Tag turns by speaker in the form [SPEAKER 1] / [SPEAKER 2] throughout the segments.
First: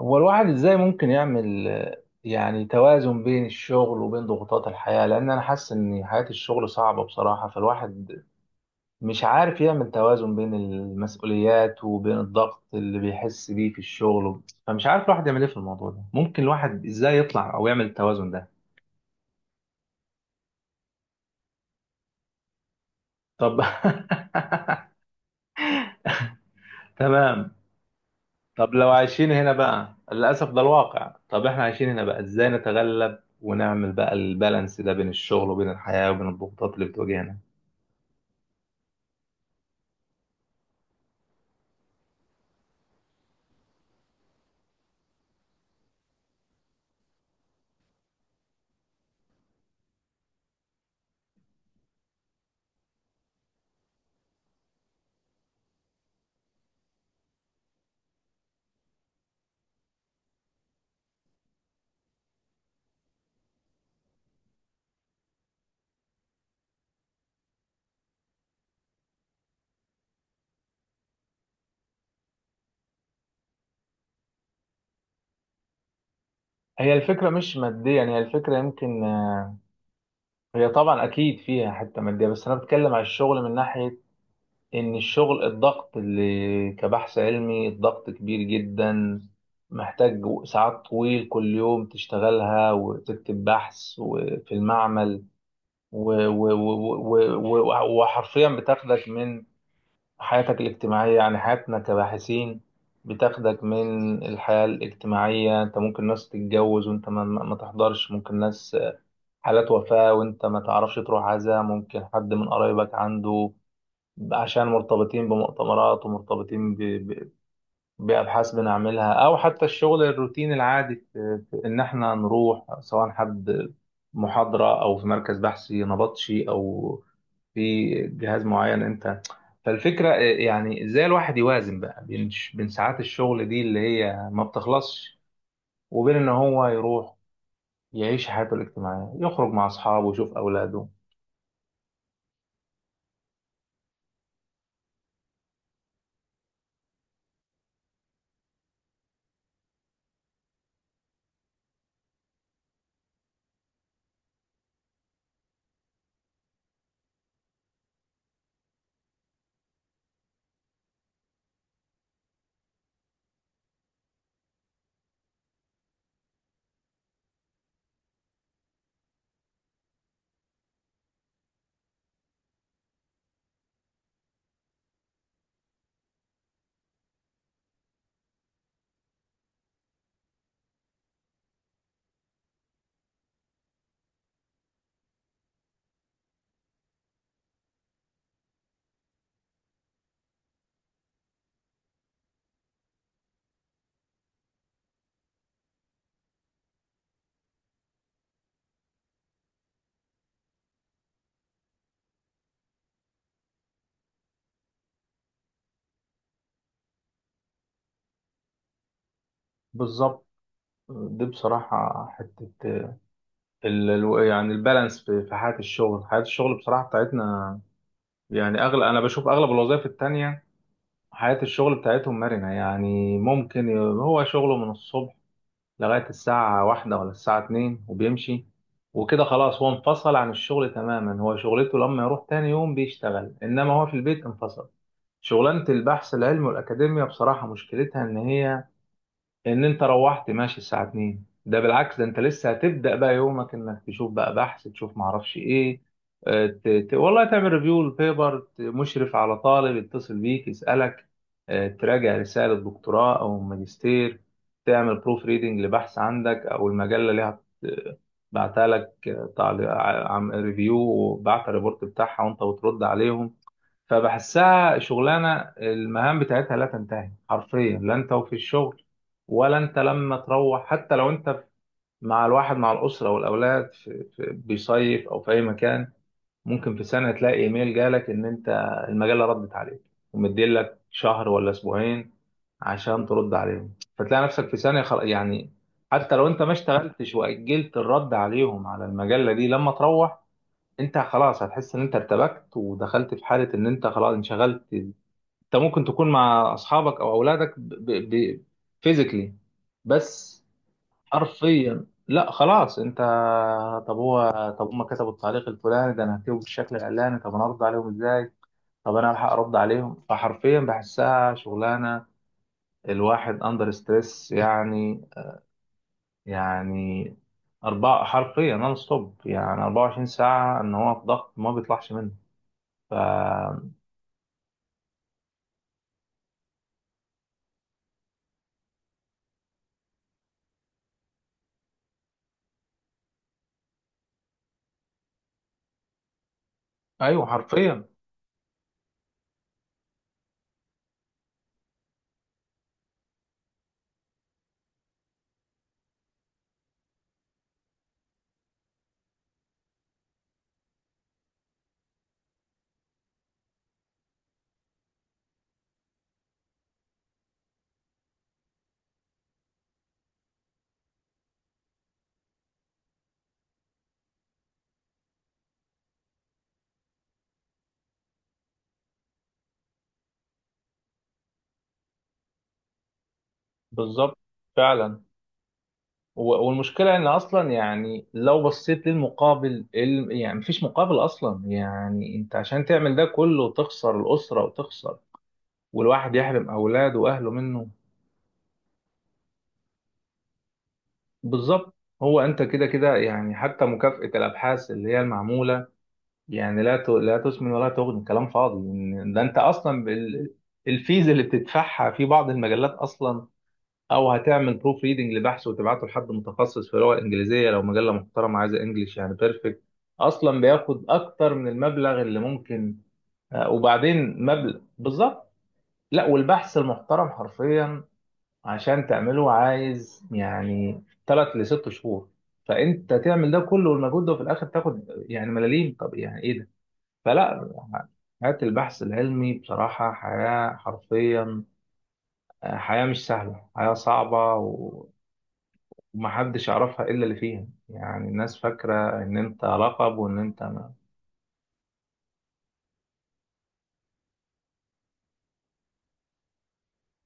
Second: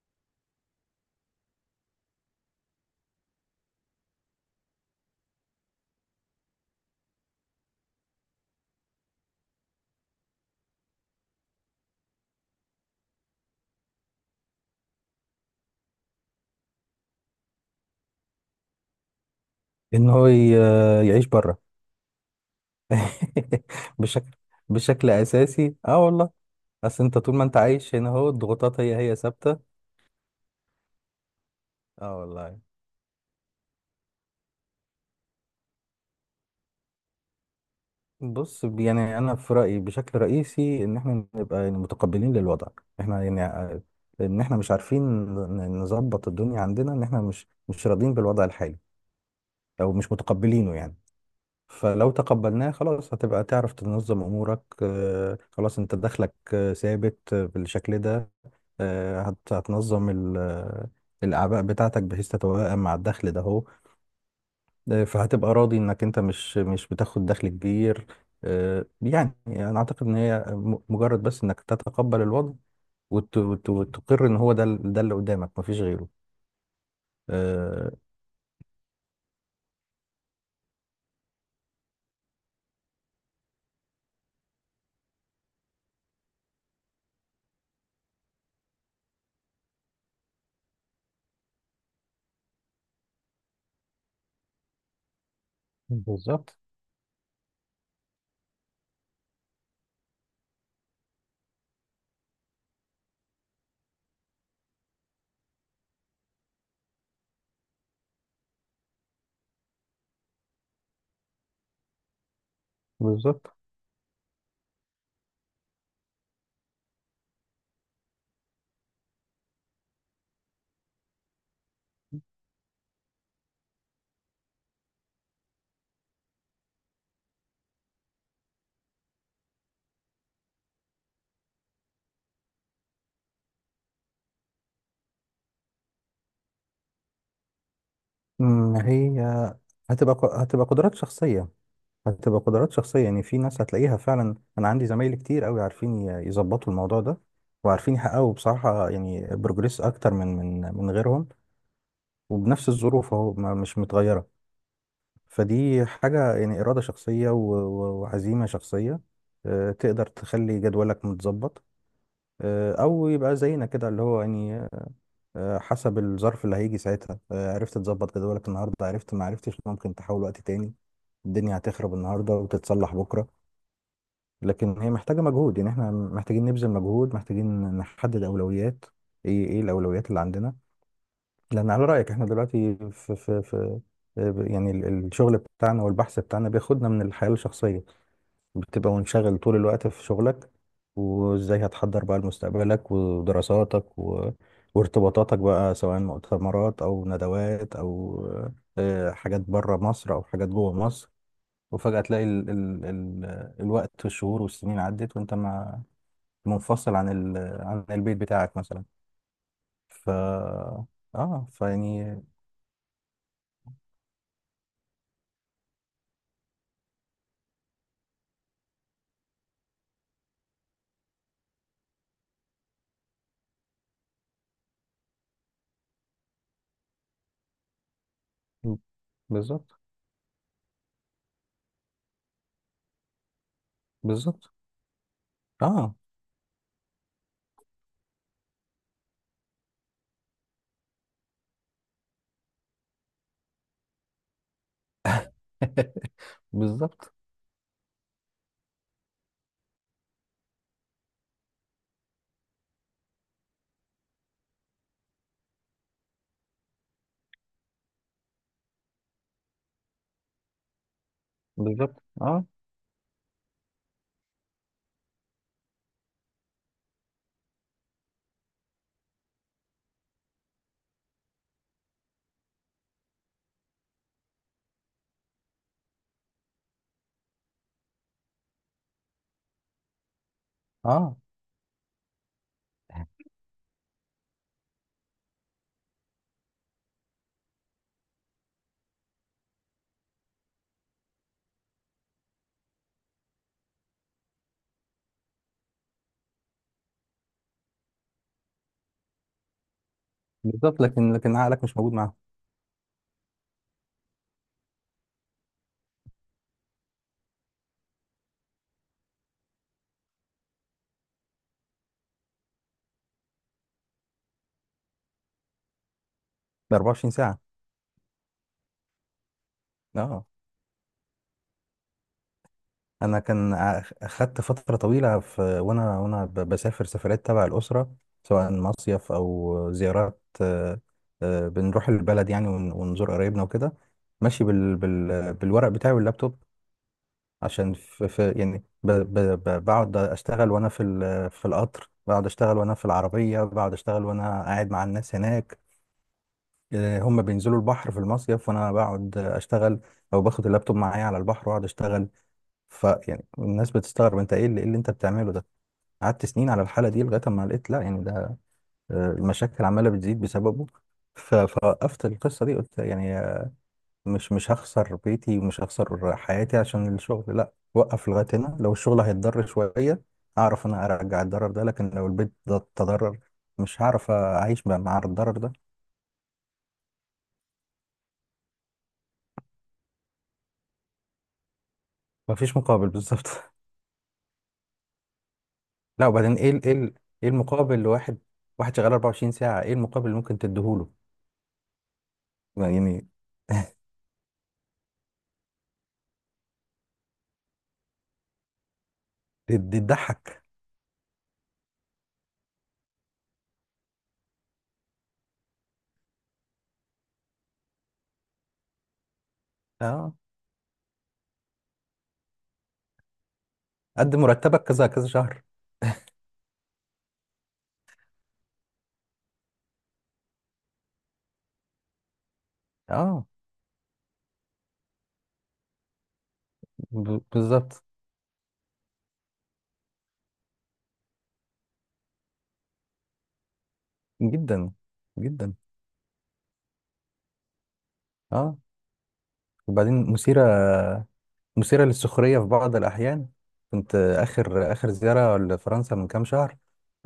[SPEAKER 1] هو الواحد ازاي ممكن يعمل يعني توازن بين الشغل وبين ضغوطات الحياة، لان انا حاسس ان حياة الشغل صعبة بصراحة. فالواحد مش عارف يعمل توازن بين المسؤوليات وبين الضغط اللي بيحس بيه في الشغل. فمش عارف الواحد يعمل ايه في الموضوع ده؟ ممكن الواحد ازاي يطلع او يعمل التوازن ده؟
[SPEAKER 2] ان هو ي- يعيش بره
[SPEAKER 1] طب.
[SPEAKER 2] بشكل بشكل اساسي. اه والله اصل انت طول ما
[SPEAKER 1] تمام.
[SPEAKER 2] انت عايش هنا، هو
[SPEAKER 1] طب
[SPEAKER 2] الضغوطات
[SPEAKER 1] لو
[SPEAKER 2] هي
[SPEAKER 1] عايشين هنا
[SPEAKER 2] ثابته.
[SPEAKER 1] بقى للأسف ده الواقع، طب احنا عايشين هنا
[SPEAKER 2] اه
[SPEAKER 1] بقى ازاي
[SPEAKER 2] والله
[SPEAKER 1] نتغلب ونعمل بقى البالانس ده بين الشغل وبين الحياة وبين الضغوطات اللي بتواجهنا؟
[SPEAKER 2] بص، يعني انا في رايي بشكل رئيسي ان احنا نبقى يعني متقبلين للوضع. احنا يعني ع- ان احنا مش عارفين نظبط الدنيا عندنا، ان احنا مش راضيين بالوضع الحالي او مش متقبلينه يعني. فلو تقبلناه خلاص هتبقى تعرف تنظم امورك، خلاص انت دخلك ثابت بالشكل ده. هتنظم الاعباء بتاعتك بحيث تتوائم مع الدخل ده هو. فهتبقى راضي انك انت مش بتاخد دخل كبير. يعني انا اعتقد ان هي مجرد بس انك تتقبل الوضع وتقر ان هو ده ده اللي قدامك مفيش غيره.
[SPEAKER 1] هي الفكرة مش
[SPEAKER 2] آه،
[SPEAKER 1] مادية يعني، هي الفكرة يمكن هي طبعا أكيد فيها حتة مادية، بس أنا بتكلم على الشغل من ناحية إن الشغل، الضغط اللي كبحث علمي الضغط كبير جدا، محتاج ساعات طويل كل يوم تشتغلها وتكتب بحث وفي المعمل.
[SPEAKER 2] بالظبط،
[SPEAKER 1] وحرفيا بتاخدك من حياتك الاجتماعية، يعني حياتنا كباحثين بتاخدك من الحياة الاجتماعية. انت ممكن ناس تتجوز وانت ما تحضرش، ممكن ناس حالات وفاة وانت ما تعرفش تروح عزاء، ممكن حد من قرايبك
[SPEAKER 2] بالظبط.
[SPEAKER 1] عنده، عشان مرتبطين بمؤتمرات ومرتبطين بأبحاث بنعملها، أو حتى الشغل الروتين العادي في إن إحنا نروح سواء حد محاضرة أو في مركز بحثي نبطشي أو في جهاز معين أنت. فالفكرة إيه، يعني إزاي الواحد يوازن بقى بين ساعات الشغل دي اللي هي ما بتخلصش، وبين إن هو يروح يعيش حياته
[SPEAKER 2] مم،
[SPEAKER 1] الاجتماعية،
[SPEAKER 2] هي
[SPEAKER 1] يخرج مع أصحابه
[SPEAKER 2] هتبقى
[SPEAKER 1] ويشوف
[SPEAKER 2] ق- هتبقى
[SPEAKER 1] أولاده.
[SPEAKER 2] قدرات شخصية. هتبقى قدرات شخصية. يعني في ناس هتلاقيها فعلا، أنا عندي زمايلي كتير أوي عارفين يظبطوا الموضوع ده، وعارفين يحققوا بصراحة يعني بروجريس أكتر من غيرهم وبنفس الظروف أهو مش متغيرة. فدي حاجة يعني إرادة شخصية وعزيمة شخصية. تقدر تخلي جدولك متظبط، أو يبقى زينا كده اللي هو يعني حسب الظرف اللي هيجي ساعتها. عرفت تظبط جدولك النهاردة، عرفت، ما عرفتش ممكن تحاول وقت تاني. الدنيا هتخرب النهاردة وتتصلح بكرة. لكن هي محتاجة مجهود، يعني احنا محتاجين نبذل مجهود، محتاجين نحدد أولويات. ايه، ايه الأولويات اللي عندنا؟ لأن على رأيك احنا دلوقتي في يعني الشغل بتاعنا والبحث بتاعنا بياخدنا من الحياة الشخصية. بتبقى منشغل طول الوقت في شغلك. وازاي هتحضر بقى لمستقبلك ودراساتك و... وارتباطاتك بقى، سواء مؤتمرات أو ندوات أو حاجات بره مصر أو حاجات جوه مصر. وفجأة تلاقي ال ال ال الوقت والشهور والسنين عدت، وانت ما منفصل عن ال... عن البيت بتاعك مثلا. ف
[SPEAKER 1] بالظبط. دي
[SPEAKER 2] اه
[SPEAKER 1] بصراحة
[SPEAKER 2] فيعني
[SPEAKER 1] حتة يعني البالانس في حياة الشغل، حياة الشغل بصراحة بتاعتنا. يعني أغلب، أنا بشوف أغلب الوظائف التانية حياة الشغل بتاعتهم مرنة. يعني ممكن هو شغله من الصبح لغاية الساعة 1 ولا الساعة 2 وبيمشي، وكده خلاص هو
[SPEAKER 2] بالظبط،
[SPEAKER 1] انفصل عن الشغل تماما. هو شغلته لما يروح تاني يوم بيشتغل، إنما هو في البيت
[SPEAKER 2] بالظبط.
[SPEAKER 1] انفصل. شغلانة
[SPEAKER 2] اه.
[SPEAKER 1] البحث العلمي والأكاديمية بصراحة مشكلتها إن هي، ان انت روحت ماشي الساعة 2، ده بالعكس ده انت لسه هتبدأ بقى يومك، انك تشوف بقى بحث، تشوف معرفش ايه.
[SPEAKER 2] بالظبط،
[SPEAKER 1] والله تعمل ريفيو للبيبر، مشرف على طالب يتصل بيك يسألك، تراجع رسالة دكتوراه او ماجستير، تعمل بروف ريدنج لبحث عندك، او المجلة اللي بعتها لك، تعليق عم ريفيو وبعت الريبورت
[SPEAKER 2] بالظبط.
[SPEAKER 1] بتاعها وانت
[SPEAKER 2] اه،
[SPEAKER 1] بترد عليهم. فبحسها شغلانه المهام بتاعتها لا تنتهي حرفيا، لا انت وفي الشغل ولا انت لما تروح. حتى لو انت مع الواحد مع الاسره والاولاد في بيصيف او في اي مكان، ممكن في سنه تلاقي ايميل جالك ان انت المجله ردت عليك ومديلك
[SPEAKER 2] اه،
[SPEAKER 1] شهر ولا اسبوعين عشان ترد عليهم، فتلاقي نفسك في ثانيه يعني حتى لو انت ما اشتغلتش واجلت الرد عليهم على المجله دي لما تروح، انت خلاص هتحس ان انت ارتبكت ودخلت في حاله ان انت خلاص انشغلت. انت ممكن تكون مع اصحابك او اولادك فيزيكلي بس.
[SPEAKER 2] بالظبط. لكن عقلك مش
[SPEAKER 1] حرفيا
[SPEAKER 2] موجود معاهم.
[SPEAKER 1] لا خلاص انت. طب هو طب هم كتبوا التعليق الفلاني ده، انا هكتبه بالشكل الاعلاني، طب انا ارد عليهم ازاي، طب انا الحق ارد عليهم. فحرفيا بحسها شغلانه الواحد اندر ستريس يعني.
[SPEAKER 2] ده
[SPEAKER 1] يعني
[SPEAKER 2] 24 ساعة.
[SPEAKER 1] أربعة حرفيا نون ستوب، يعني 24
[SPEAKER 2] اه،
[SPEAKER 1] ساعة إن هو في ضغط ما بيطلعش منه. ف
[SPEAKER 2] انا اخدت فترة طويلة، في وانا بسافر سفرات تبع الأسرة، سواء مصيف او زيارات. بنروح البلد يعني ونزور قرايبنا وكده، ماشي بال... بال... بالورق بتاعي واللابتوب.
[SPEAKER 1] ايوه
[SPEAKER 2] عشان
[SPEAKER 1] حرفيا.
[SPEAKER 2] في، في يعني ب ب ب بقعد اشتغل وانا في في القطر، بقعد اشتغل وانا في العربيه، بقعد اشتغل وانا قاعد مع الناس هناك. هم بينزلوا البحر في المصيف وانا بقعد اشتغل، او باخد اللابتوب معايا على البحر واقعد اشتغل. فيعني الناس بتستغرب، انت ايه اللي، إيه اللي انت بتعمله ده؟ قعدت سنين على الحاله دي لغايه ما لقيت لا يعني ده المشاكل عماله بتزيد بسببه. فوقفت القصه دي، قلت يعني مش هخسر بيتي ومش هخسر حياتي عشان الشغل. لا، وقف لغاية هنا. لو الشغل هيتضرر شوية أعرف أنا أرجع الضرر ده، لكن لو البيت ده تضرر مش هعرف
[SPEAKER 1] بالظبط
[SPEAKER 2] أعيش بقى مع
[SPEAKER 1] فعلا.
[SPEAKER 2] الضرر ده.
[SPEAKER 1] و- والمشكله ان اصلا يعني لو بصيت للمقابل يعني مفيش مقابل اصلا. يعني انت
[SPEAKER 2] مفيش
[SPEAKER 1] عشان
[SPEAKER 2] مقابل
[SPEAKER 1] تعمل ده
[SPEAKER 2] بالظبط.
[SPEAKER 1] كله وتخسر الاسره وتخسر،
[SPEAKER 2] لا،
[SPEAKER 1] والواحد
[SPEAKER 2] وبعدين
[SPEAKER 1] يحرم
[SPEAKER 2] إيه إيه
[SPEAKER 1] اولاده
[SPEAKER 2] إيه
[SPEAKER 1] واهله منه.
[SPEAKER 2] المقابل لواحد، واحد شغال 24 ساعة، إيه المقابل اللي ممكن تديهوله
[SPEAKER 1] بالظبط. هو انت كده كده،
[SPEAKER 2] يعني؟
[SPEAKER 1] يعني حتى مكافاه الابحاث اللي هي المعموله يعني لا تسمن ولا تغني، كلام فاضي. إن ده انت
[SPEAKER 2] دي
[SPEAKER 1] اصلا
[SPEAKER 2] تضحك.
[SPEAKER 1] الفيز اللي بتدفعها في بعض المجلات اصلا، او هتعمل بروف ريدنج لبحث وتبعته لحد متخصص في اللغه الانجليزيه، لو مجله محترمه عايزه انجليش يعني بيرفكت،
[SPEAKER 2] أه،
[SPEAKER 1] اصلا بياخد اكتر من المبلغ اللي ممكن،
[SPEAKER 2] قد
[SPEAKER 1] وبعدين مبلغ
[SPEAKER 2] مرتبك كذا كذا
[SPEAKER 1] بالظبط.
[SPEAKER 2] شهر.
[SPEAKER 1] لا، والبحث المحترم حرفيا عشان تعمله عايز يعني ثلاث لست شهور، فانت
[SPEAKER 2] أه،
[SPEAKER 1] تعمل ده كله والمجهود ده وفي الاخر تاخد يعني ملاليم. طب يعني ايه ده؟ فلا.
[SPEAKER 2] بالظبط.
[SPEAKER 1] حياة البحث العلمي بصراحة حياة حرفيا، حياة مش سهلة، حياة صعبة.
[SPEAKER 2] جدا، جدا.
[SPEAKER 1] ومحدش يعرفها إلا اللي فيها، يعني الناس
[SPEAKER 2] أه،
[SPEAKER 1] فاكرة إن أنت لقب
[SPEAKER 2] وبعدين
[SPEAKER 1] وإن أنت
[SPEAKER 2] مثيرة،
[SPEAKER 1] ما...
[SPEAKER 2] مثيرة للسخرية في بعض الأحيان. كنت آخر زيارة لفرنسا من كام شهر،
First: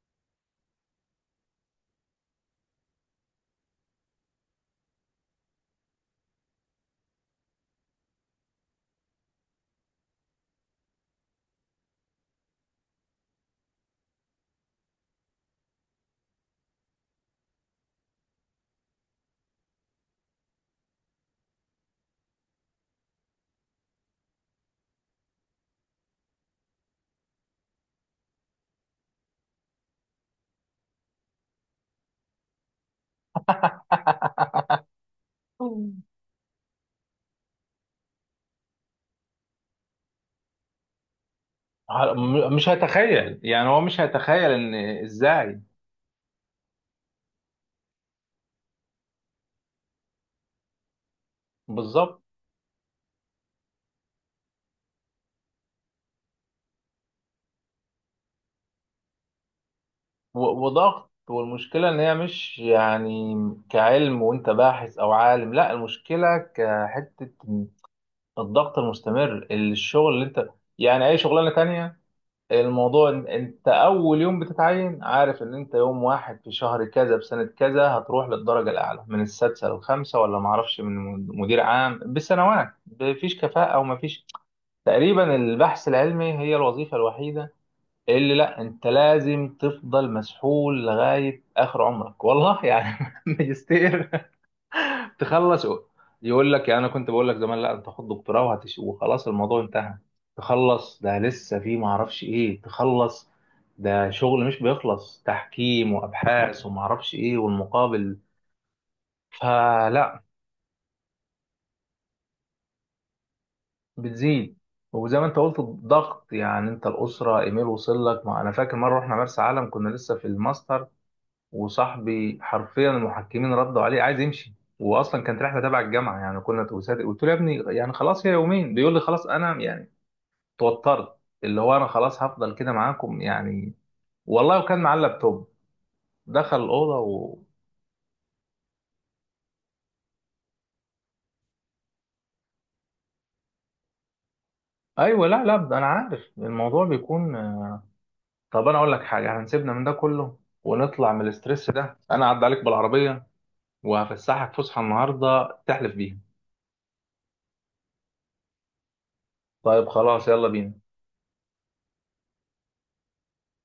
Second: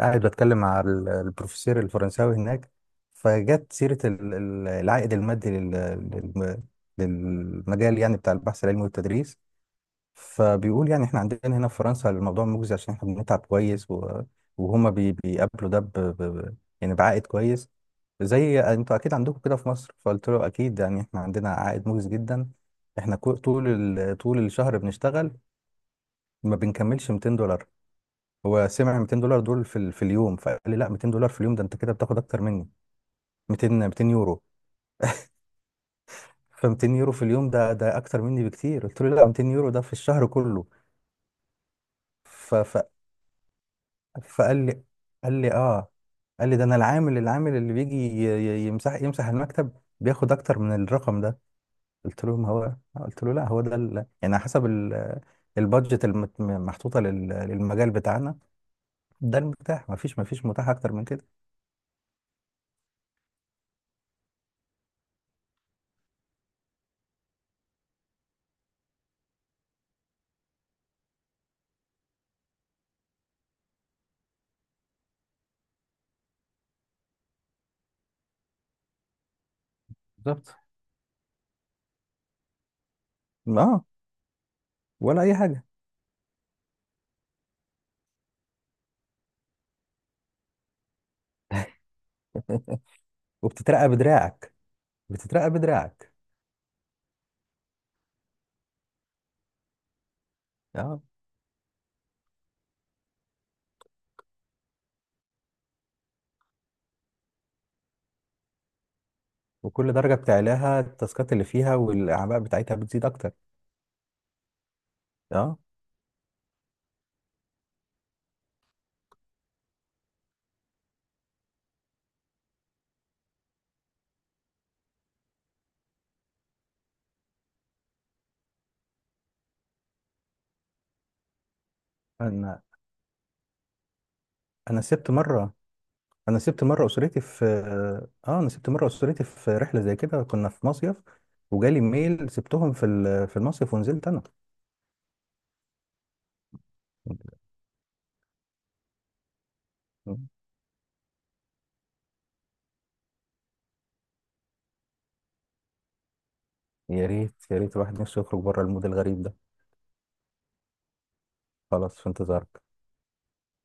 [SPEAKER 2] قاعد بتكلم مع البروفيسور الفرنساوي هناك. فجت سيرة العائد المادي للمجال يعني بتاع البحث العلمي والتدريس. فبيقول يعني احنا عندنا هنا في فرنسا الموضوع مجزي عشان احنا بنتعب كويس و... وهما بي... بيقابلوا ده يعني بعائد كويس. زي انتوا اكيد عندكم كده في مصر. فقلت له اكيد يعني احنا عندنا عائد مجزي جدا، احنا كو... طول ال... طول الشهر بنشتغل ما بنكملش 200$. هو سمع 200$ دول في، ال... في اليوم. فقال لي لا 200$ في اليوم ده انت كده بتاخد اكتر مني. 200 يورو. ف 200 يورو في اليوم ده ده اكتر مني بكتير. قلت له لا، 200 يورو ده في الشهر كله.
[SPEAKER 1] ع- م-
[SPEAKER 2] ف...
[SPEAKER 1] مش
[SPEAKER 2] ف...
[SPEAKER 1] هيتخيل يعني. هو مش هيتخيل
[SPEAKER 2] فقال
[SPEAKER 1] إن
[SPEAKER 2] لي، قال لي
[SPEAKER 1] إزاي.
[SPEAKER 2] اه، قال لي ده انا العامل، العامل اللي بيجي يمسح، يمسح المكتب بياخد اكتر من الرقم ده.
[SPEAKER 1] بالظبط.
[SPEAKER 2] قلت له ما هو، قلت له لا هو ده ال... يعني على حسب ال... البادجت المحطوطه لل... للمجال بتاعنا، ده المتاح، ما فيش، ما فيش متاح اكتر من
[SPEAKER 1] وضغط.
[SPEAKER 2] كده.
[SPEAKER 1] والمشكلة إن هي مش يعني كعلم وأنت باحث أو عالم، لا، المشكلة كحتة الضغط المستمر، الشغل اللي أنت، يعني أي شغلانة تانية، الموضوع إن انت اول يوم بتتعين عارف ان انت يوم واحد في شهر كذا بسنة كذا هتروح للدرجة الاعلى من السادسة للخامسة ولا
[SPEAKER 2] بالظبط.
[SPEAKER 1] معرفش من مدير عام بسنوات. مفيش كفاءة او
[SPEAKER 2] اه،
[SPEAKER 1] مفيش.
[SPEAKER 2] ولا اي
[SPEAKER 1] تقريبا
[SPEAKER 2] حاجه.
[SPEAKER 1] البحث العلمي هي الوظيفة الوحيدة اللي لا، انت لازم تفضل مسحول لغاية اخر عمرك والله يعني.
[SPEAKER 2] وبتترقى
[SPEAKER 1] ماجستير
[SPEAKER 2] بدراعك، بتترقى
[SPEAKER 1] تخلص.
[SPEAKER 2] بدراعك.
[SPEAKER 1] يقول لك، يعني انا كنت بقول لك زمان لا انت خد دكتوراه وخلاص الموضوع انتهى. تخلص
[SPEAKER 2] اه.
[SPEAKER 1] ده لسه في ما اعرفش ايه. تخلص، ده شغل مش بيخلص، تحكيم وابحاث وما اعرفش ايه، والمقابل.
[SPEAKER 2] وكل درجه
[SPEAKER 1] فلا.
[SPEAKER 2] بتعلاها التاسكات اللي فيها والاعباء بتاعتها بتزيد اكتر.
[SPEAKER 1] بتزيد. وزي ما انت قلت
[SPEAKER 2] اه،
[SPEAKER 1] الضغط يعني انت الاسره، ايميل وصل لك. ما انا فاكر مره رحنا مرسى علم كنا لسه في الماستر، وصاحبي حرفيا المحكمين ردوا عليه، عايز يمشي. واصلا كانت رحله تبع الجامعه يعني، كنا قلت له يا ابني يعني خلاص هي يومين. بيقول لي خلاص انا يعني توترت، اللي هو انا خلاص هفضل
[SPEAKER 2] انا
[SPEAKER 1] كده معاكم يعني. والله.
[SPEAKER 2] انا
[SPEAKER 1] وكان معاه
[SPEAKER 2] سبت
[SPEAKER 1] اللابتوب،
[SPEAKER 2] مره
[SPEAKER 1] دخل
[SPEAKER 2] سبت مره
[SPEAKER 1] الاوضه
[SPEAKER 2] اسرتي في، اه انا سبت مره اسرتي في رحله زي كده، كنا في مصيف وجالي ميل سبتهم في في المصيف ونزلت انا.
[SPEAKER 1] ايوه لا لا ده انا عارف الموضوع بيكون. طب انا اقول لك حاجه، هنسيبنا من ده كله ونطلع من الاسترس ده، انا هعدي عليك بالعربيه وهفسحك فسحه النهارده تحلف بيها.
[SPEAKER 2] يا ريت، يا ريت الواحد نفسه يخرج بره المود الغريب ده.
[SPEAKER 1] طيب خلاص يلا بينا.
[SPEAKER 2] خلاص، في انتظار.